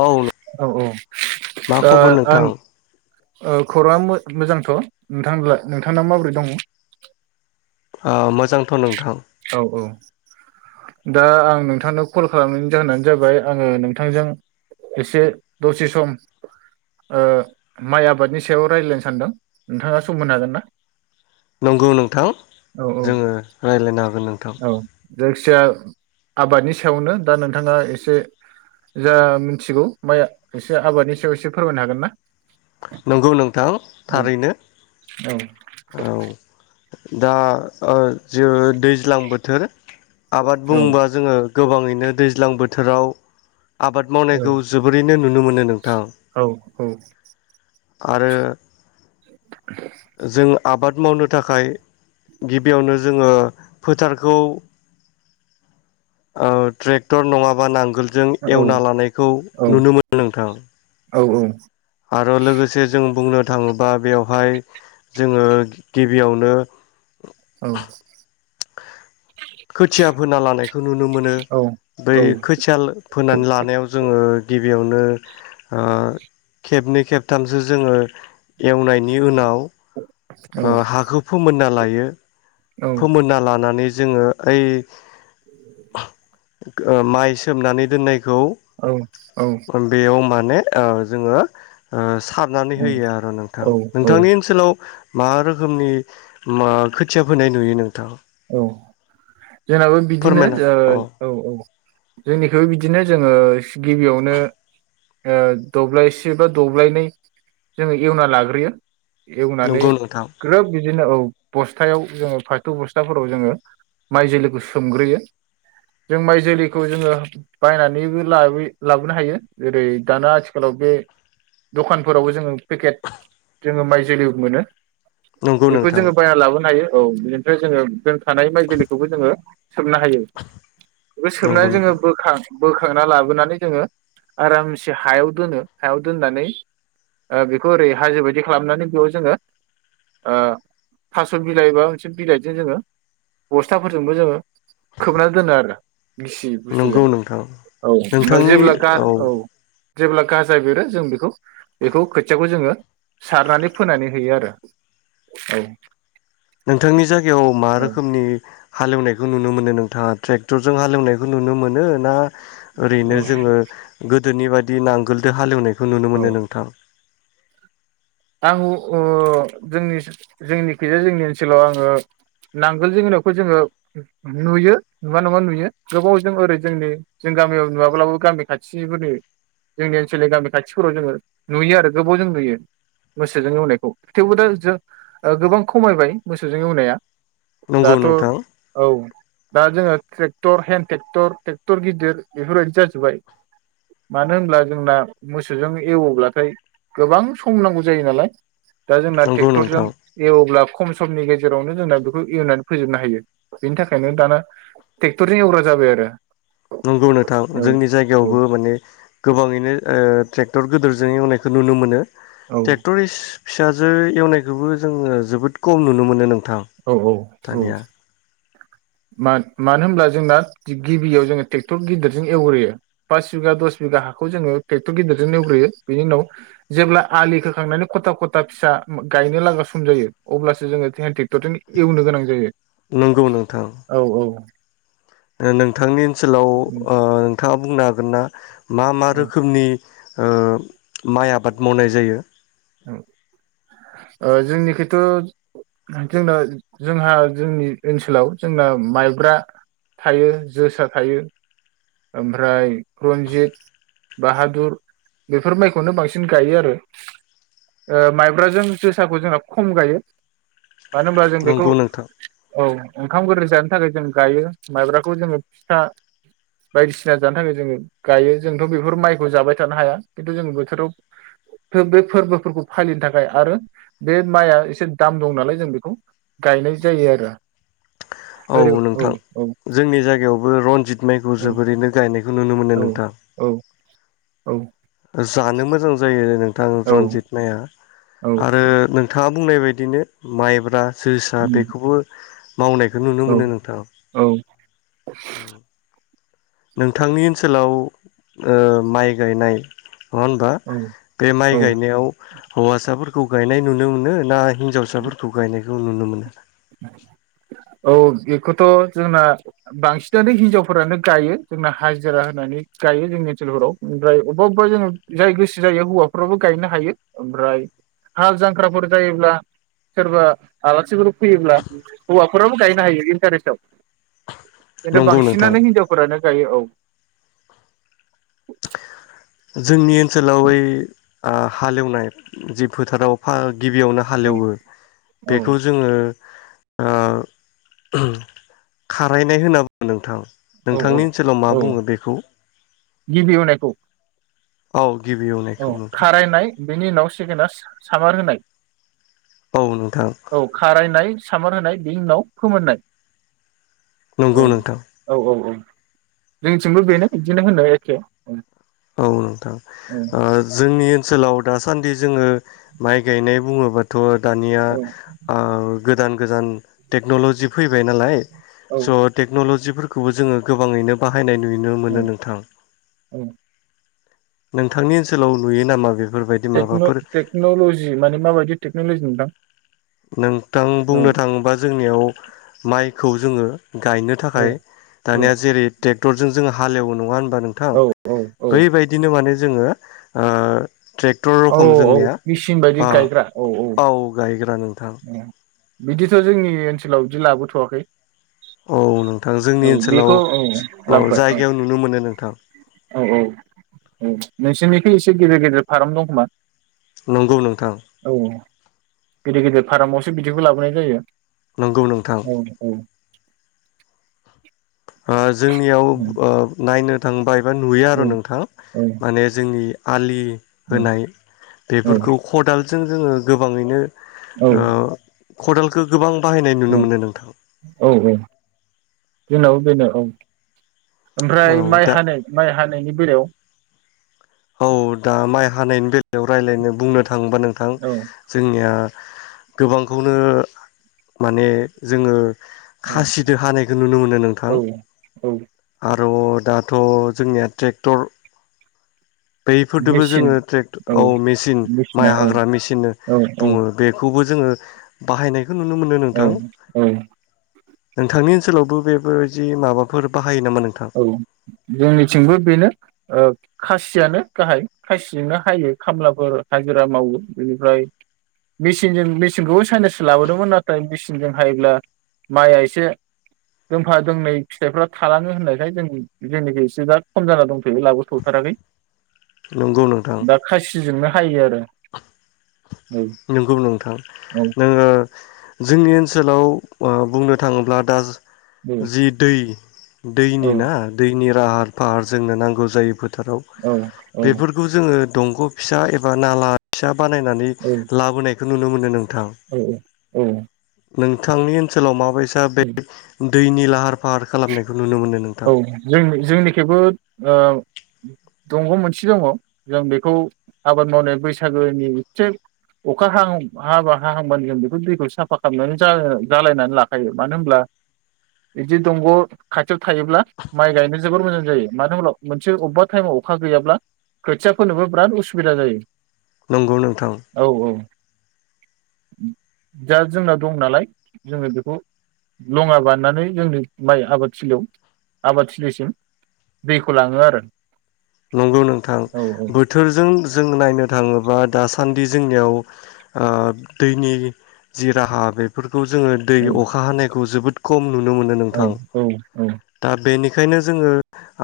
औ औ औ मा दा खबर नोंथां खौरां मोजांथ' नोंथां नोंथांलाय माबोरै दङ? मोजांथ' नोंथां। औ औ दा आं नोंथांनो कल खालामनायनि जाहोनानो जाबाय आङो नोंथांजों एसे दसे सम माइ आबादनि सायाव रायजलायनो सानदों नोंथाङा सम होनो हागोन ना। नंगौ नोंथां औ औ जों आङो रायज्लायनो हागोन नोंथां। जाखि जाया आबादनि सायावनो दा नोंथाङा एसे जा मिथिगौ माइ एसे आबादनि सायाव एसे फोरमायनो हागोन ना। नंगौ नोंथां औ थारैनो औ औ दा जे दैज्लां बोथोर आबाद औ बुङोबा जोङो। गोबाङैनो दैज्लां बोथोराव आबाद मावनायखौ जोबोरैनो नुनो मोनो नोंथां। औ आरो जों आबाद मावनो थाखाय गिबियावनो जोङो फोथारखौ ओ ट्रेक्टर नङा बा नांगोलजों औ एवना लानायखौ औ नुनो मोनो नोंथां। औ औ आरो लोगोसे जों बुंनो थाङोबा बेवहाय जोङो गिबियावनो औ खोथिया फोना लानायखौ नुनो मोनो बै खोथिया फोनानै लानायाव जोङो गिबियाव बेयावनो खेबनै खेबथामसो जोङो एवनायनि उनाव औ हाखौ फोमोनना लायो। लायो। औ फोमोनना लानानै। जोङो ओइ। ओ-माइ सोमनानै दोननाय। औ औ खौ बेयाव। नै ओ-जोङो ओ- सारनानै औ होयो आरो नोंथां औ औ नोंथांनि ओनसोलाव मा रोखोमनि मा खोथिया फोनाय नुयो नोंथां? औ जोंनाबो बिदिनो फोरमायना अ औ औ। जोंनिखौबो बिदिनो जोङो गिबियावनो ओ-दब्लायसे बा दब्लायनै जोङो एवना लाग्रोयो। एवनानै नंगौ नोंथां ग्रोब बिदिनो औ बस्थायाव। जोंङो फाथो बस्थायाव। बस्थाफोराव जोङो माइ जोलैखौ सोमग्रोयो जों माइ जोलैखौ जोङो बायनानैबो लाबोनो हायो जेरै दाना आथिखालाव बे दखानफोरावबो जोङो पेकेट जोङो माइ जोलै मोनो। नंगौ बेखौ नोंथां जोङो बायना लाबोनो हायो। औ बिनिफ्राय। जोंङो बे। थानाय माइ जोलैखौबो जोङो। सोमनो हायो बेखौ नंगौ सोमनानै जोङो नोंथां बोखांना। बोखांना लाबोनानै जोङो आरामसे हायाव दोनो हायाव दोननानै ओ-बेखौ ओरै हाजो बायदि खालामनानै बेयाव जोङो ओ- थास' बिलाइबा माबा मोनसे। बिलाइजों जोङो बस्थाफोरजोंबो जोङो खोबनानै दोनो आरो। गिसि नंगौ बुस्थुजों नोंथां औ ओमफ्राय जेब्ला गा- औ। जेब्ला गाजा बेरो जों बेखौ बेखौ खोथियाखौ जोङो सारनानै फोनानै होयो आरो औ। नोंथांनि जायगायाव मा औ रोखोमनि? हालेवनायखौ नुनो मोनो नोंथाङा ट्रेक्टरजों हालेवनायखौ नुनो मोनो ना? औ ओरैनो जोङो। गोदोनि बायदि नांगोलजों हालेवनायखौ। बेखौ नुनो औ मोनो नोंथां? आं उ जोंनि जोंनिखैजाया जोंनि ओनसोलाव आङो नांगोल जनावखौ जोङो नुयो नुवा नङा नुयो गोबावजों ओरै जोंनि जों गामियाव नुवाब्लाबो गामि खाथिफोरनि जोंनि ओनसोलनि गामि खाथिफोराव जोङो नुयो आरो गोबाव जों नुयो। मोसौजों एवनायखौ थेवबो दा जों ओ-गोबां खमायबाय मोसौजों एवनाया। नंगौ दाथ' नोंथां औ दा जोङो। ट्रेक्टर हेन्द ट्रेक्टर ट्रेक्टर गिदिर बेफोरबायदि जाजोब्बाय मानो होनब्ला जोंना मोसौजों एवोब्लाथाय गोबां सम। सम नांगौ जायो नालाय। दा जोंना नंगौ ट्रेक्टरजों नोंथां एवब्ला। खम समनि गेजेरावनो जोंना बेखौ एवनानै फोजोबनो हायो बेनि थाखायनो दाना ट्रेक्टरजों एवग्रा जाबाय आरो। नंगौ नोंथां जोंनि औ जायगायावबो माने गोबाङैनो ओ- ट्रेक बेक्टर गिदोरजों एवनायखौ नुनो मोनो। औ ट्रेक्ट'रिस। फिसाजो एवनायखौबो जोङो जोबोद खम नुनो मोनो नों। औ -औ- औ-। मा मानो होनोब्ला जोंना गिबियाव जोङो ट्रेक्टर गिदिरजों एवग्रोयो पास बिगा दस बिगा हाखौ जोङो ट्रेक्टर गिदिरजों एवग्रोयो बेनि उनाव जेब्ला आलि खोखांनानै खथा खथा फिसा गायनो लागा सम जायो अब्लासो जोङो हेन ट्रे। क्टरजोंनो एवनो गोनां जायो। नंगौ नोंथां। औ औ ओ नोंथांनि ओनसोलाव ओ नोंथाङा बुंनो हागोन। हागोन ना। मा मा रोखोमनि। ओ माइ आबाद मावनाय जायो। ओ जोंनिखिथ' जोंना जोंहा जोंनि ओनसोलाव जोंना माइब्रा थायो जोसा थायो। ओमफ्राय रन्जित बाहादुर बेफोर माइखौनो बांसिन गायो आरो ओ माइब्राजों जोसाखौ जोंना खम गायो। मानो होनब्ला जों बेखौ नंगौ नोंथां औ। ओंखाम गोरै जानो थाखाय जों गायो माइब्राखौ जोङो फिथा। बायदिसिना जानो थाखाय जोङो गायो जोंथ' बेफोर माइखौ जाबाय थानो हाया खिन्थु जों बोथोराव बे फोरबोफोरखौ फालिनो थाखाय आरो बे माइआ एसे दाम दं नालाय जों बेखौ गायनाय जायो आरो। औ नोंथां औ जोंनि जायगायावबो रनजित माइखौ जोब। ओरैनो गायनायखौ नुनो मोनो औ नोंथां। औ औ। जानो मोजां जायो नों। थां रनजित माइआ। औ आरो नोंथाङा। बुंनाय बायदिनो माइब्रा। जोसा बेखौबो। मावनायखौ नुनो मोनो नोंथाङ। [inaudible] नोंथांनि ओनसोलाव ओ माइ गायनाय। नङा होनबा औ बे औ माइ गायनायाव हौवासाफोरखौ गायनाय नुनो मोनो ना हिन्जावसाफोरखौ गायनाय खौ नुनो मोनो। औ बेखौथ जोंना बांसिनानो हिनजावफोरानो गायो जोंना हाजिरा होनानै गायो जोंनि ओनसोलफोराव ओमफ्राय अबेबा-अबेबा जोङो जाय गोसो जायो। हौवाफोराबो गायनो हायो ओमफ्राय हाल जांख्राफोर जायोब्ला सोरबा आलासिफोरखौ फैयोब्ला हौवाफोराबो गायनो हायो इन्टारेस्टआव। खिन्थु नंगौ नोंथां बांसिनानो हिनजावफोरानो गायो औ। [inaudible] जोंनि ओनसोलाव ओइ आ हालेवनाय जि फोथाराव फा गिबियावनो औ हालेवो औ बेखौ जोङो ओ खारायनाय होनना बुंङो नोंथां। औ औ नोंथांनि ओनसोलाव मा औ बुङो बेखौ गिबि एवनायखौ औ। गिबि औ एवनायखौ नोंथां खारायनाय बिनि उनाव सेकेना सामार होनाय। औ नोंथां औ खारायनाय। सामार होनाय बेनि उनाव फोमोननाय। नंगौ औ नोंथां औ औ औ। जोंनिथिंबो बेनो बिदिनो होनो एखे। औ नोंथां। ओ जोंनि ओनसोलाव दासान्दि जोङो माइ गायनाय बुङोबाथ' दानिया औ ओ गोदान गोदान टेक्नलजि फैबाय नालाय। औ स टेक्नलजि जिफोरखौबो जोङो गोबाङैनो बा बाहायनाय नुनो औ मोनो नोंथां। औ नोंथांनि ओनसोलाव नुयो नामा बेफ? टेक्न टेक्नलजि माने माबायदि टेक्नलजिनि हेलौ नोंथां बुंनो थाङोबा जों जोंनियाव माइखौ जोङो गायनो औ थाखाय औ दानिया जेरै टेक टरजों जों हालेवो नङा होन होनबा नोंथां औ औ औ बैबायदिनो माने जोङो ओ ट्रेक्टर औ रखम औ जोंनिया मेचिन बायदि ओ गायग्रा औ गायग्रा नों [inaudible] बिदिथ' जोंनि ओनसोलाव बिदि लाबोथ'वाखै। औ नोंथां जोंनि औ ओनसोलाव बेखौ औ औ जायगायाव नुनो मोनो नोंथां। औ औ औ नोंसोरनिख एसे गेदेर गेदेर फार्म दं खोमा? नंगौ नोंथां औ गिदिर गिदिर फारामावसो बिदिखौ लाबोनाय जायो। नंगौ नोंथां औ औ ओ जोंनियाव औ ओ नायनो थांबाय एबा नुयो आरो नोंथां औ माने जोंनि आलि होनाय औ बेफोरखौ खदाल जों जोङो गोबाङैनो ओ खदालखौ गोबां बाहायनाय नुनो औ मोनो नोंथां औ औ जोंनावबो बेनो औ। औ ओमफ्राय माइ दा हानाय माइ हानायनि बेलायाव, औ दा माइ हानायनि बेलायाव रायज्लायनो बुंनो था थांबा नोंथां औ जोंनिया गोबांखौनो माने जोङो औ खासिदो हानायखौ नुनो मोनो नोंथां औ औ हा रं दाथ' जोंनिया ट्रेक्टर बैफोरदोबो मेचिन जोङो ट्रेक्टर औ मेसिन मेचिना माइ औ हाग्रा मेसिन औ औ बुङो बेखौबो जोङो बाहायनाय औ औ नोंथांनि ओनसोलावबो बेबायदि माबाफोर बा औ जोंनिथिंबो बेनो ओ खासियानो गाहाय खासिजोंनो हायो खामलाफोर हाजिरा मावो बेनिफ्राय मेसिनजों मेसिनखौबो साइनाससो लाबोदोंमोन नाथाय मेचिनजों हायोब्ला माइआ एसे दोंफा दोंनै फिथाइफ्रा थालाङो होननाय खाय जों जोंनिखि एसे दा खम जाना दंथ'यो लाबोथ'थाराखै। नंगौ नोंथां दा खासिजों नो हायो आरो। औ नंगौ नोंथां औ औ नोङो जोंनि ओनसोलाव अह बुंनो थाङोब्ला दा जि दै दैनि औ ना दैनिया राहार फाहार जोंनो नांगौ जायो फो फोथाराव औ बेफोरखौ ज दंग फिसा एबा नाला फिसा बानायनानै लाबोनायखौ नुनो मोनो नों औ औ औ। नोंथांनि ओनसोलाव माबाय सा बे दैनि लाहार फाहार खालामनायखौ नुनो मोनो नोंथां औ जोंनि-जोंनिखिबो ओ दंग‌मोनसे दंङ जों बेखौ आबाद मावनाय बैसागोनि एसे अखा हा-हाबा हाहांबानो जों बेखौ दैखौ साफा खामनानै जालाय-जालायनानै लाखायो मानो होनब्ला बिदि दंग‌ खाथियाव थायोब्ला माइ गायनो जोबोर मोजां जायो मानो होनब्ला मोनसे अबेबा टाइमाव अखा गैयाब्ला खोथिया फोनोबो बिराद उसुबिदा जायो। नंगौ नोंथां। औ औ दा जोंनाव दं नालाय जोंङो बेखौ लंङा बाननानै जोंनि माइ आबाद थिलियाव आबाद थिलिसिम दैखौ लांङो आरो। नंगौ नोंथां औ बोथोरजों जों नायनो थांङोबा दासान्दि जोंनियाव ओ दैनि जि राहा बेफोर खौ जोंङो दै अखा हानाय खौ जोबोद खम नुनो मोनो नोंथां औ दा बेनि खायनो जोंङो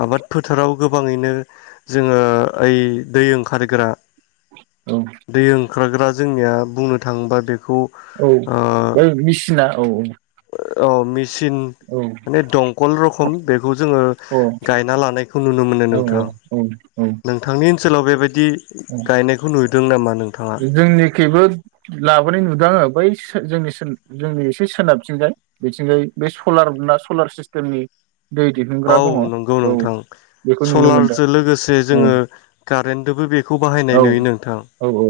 आबाद फोथाराव गोबांङैनो जोंङो ओइ दै ओंखारग्रा औ। खारग्रा जोंनिया बुंनो थांङोबा बे औ बै मेसि [unintelligible] औ औ औ मि चिन औ माने दंखल रखम बेखौ जोंङो औ गायना लानायखौ नुनो मोनो औ नोंथां औ नोंथांनि सोलाव बेबायदि बिदि गायनायखौ नुदों नामा नों? जोंनिखैबो लाबोनाय नुदों आंङो बै सो जोंनि सोन जोंनि एसे सोनाबथिंजाय बिथिंजाय बे सलारा सलार सिस्टेमनि दै दिहुनग्रा दङ औ नंगौ नोंथां बेखौ नुनो मोनदों सलारजो लोगोसे औ जोंङो कारेन्टदोबो बेखौ औ बाहायनाय नुयो नोंथां औ औ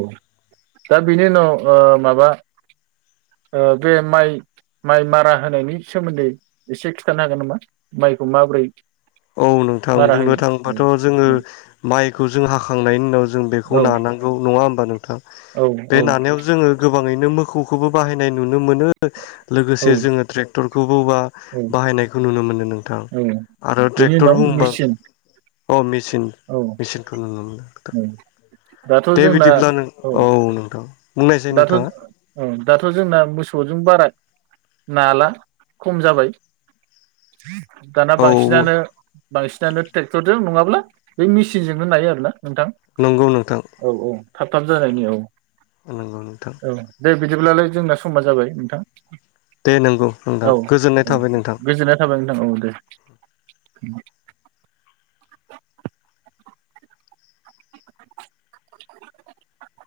दा बेनि उनाव माबा ओ बे माइ-माइ मारा होनायनि सोमोन्दै एसे खिथानो हागोन नामा माइखौ माबोरै? औ नोंथां मारा बुंनो होयो थाङोबाथ जोंङो औ माइखौ जों हाखांनायनि उनाव जों बेखौ औ औ नानांगौ नङा होमबा नों औ बे औ नानायाव जोङो गोब बाङैनो मोखौखौबो बाहायनाय नुनो नो मोनो औ लोगोसे जोङो ट्रेक टरखौ बौबा औ बाहायनायखौ नुनो मोनो नोंथां। बेनि ट्रेक्टर उनाव बुंबा मेचिन। अ मिस चिन औ मेचिनखौ नुनो मोनो औ दाथ' [unintelligible] दे जोंना बिदिब्ला नों औ नोंथां। बुंनायसाय दाथ' नोंथाङा [unintelligible] दाथ' जोंना मोसौजों बारा नाला खम जाबाय। दाना औ बांसिनानो बांसिनानो ट्रेक्टरदो नङाब्ला बे मिसिनजोंनो नायो आरो ना। नोंथां नंगौ नोंथां औ औ। थाब थाब जानायनि औ। नंगौ नोंथां। औ दे बिदिब्लालाय जोंना समा जाबाय नोंथां। दे नंगौ नोंथां औ गोजोननाय औ थाबाय नोंथां। गोजोननाय थाबाय नोंथां औ दे। [inaudible] [inaudible]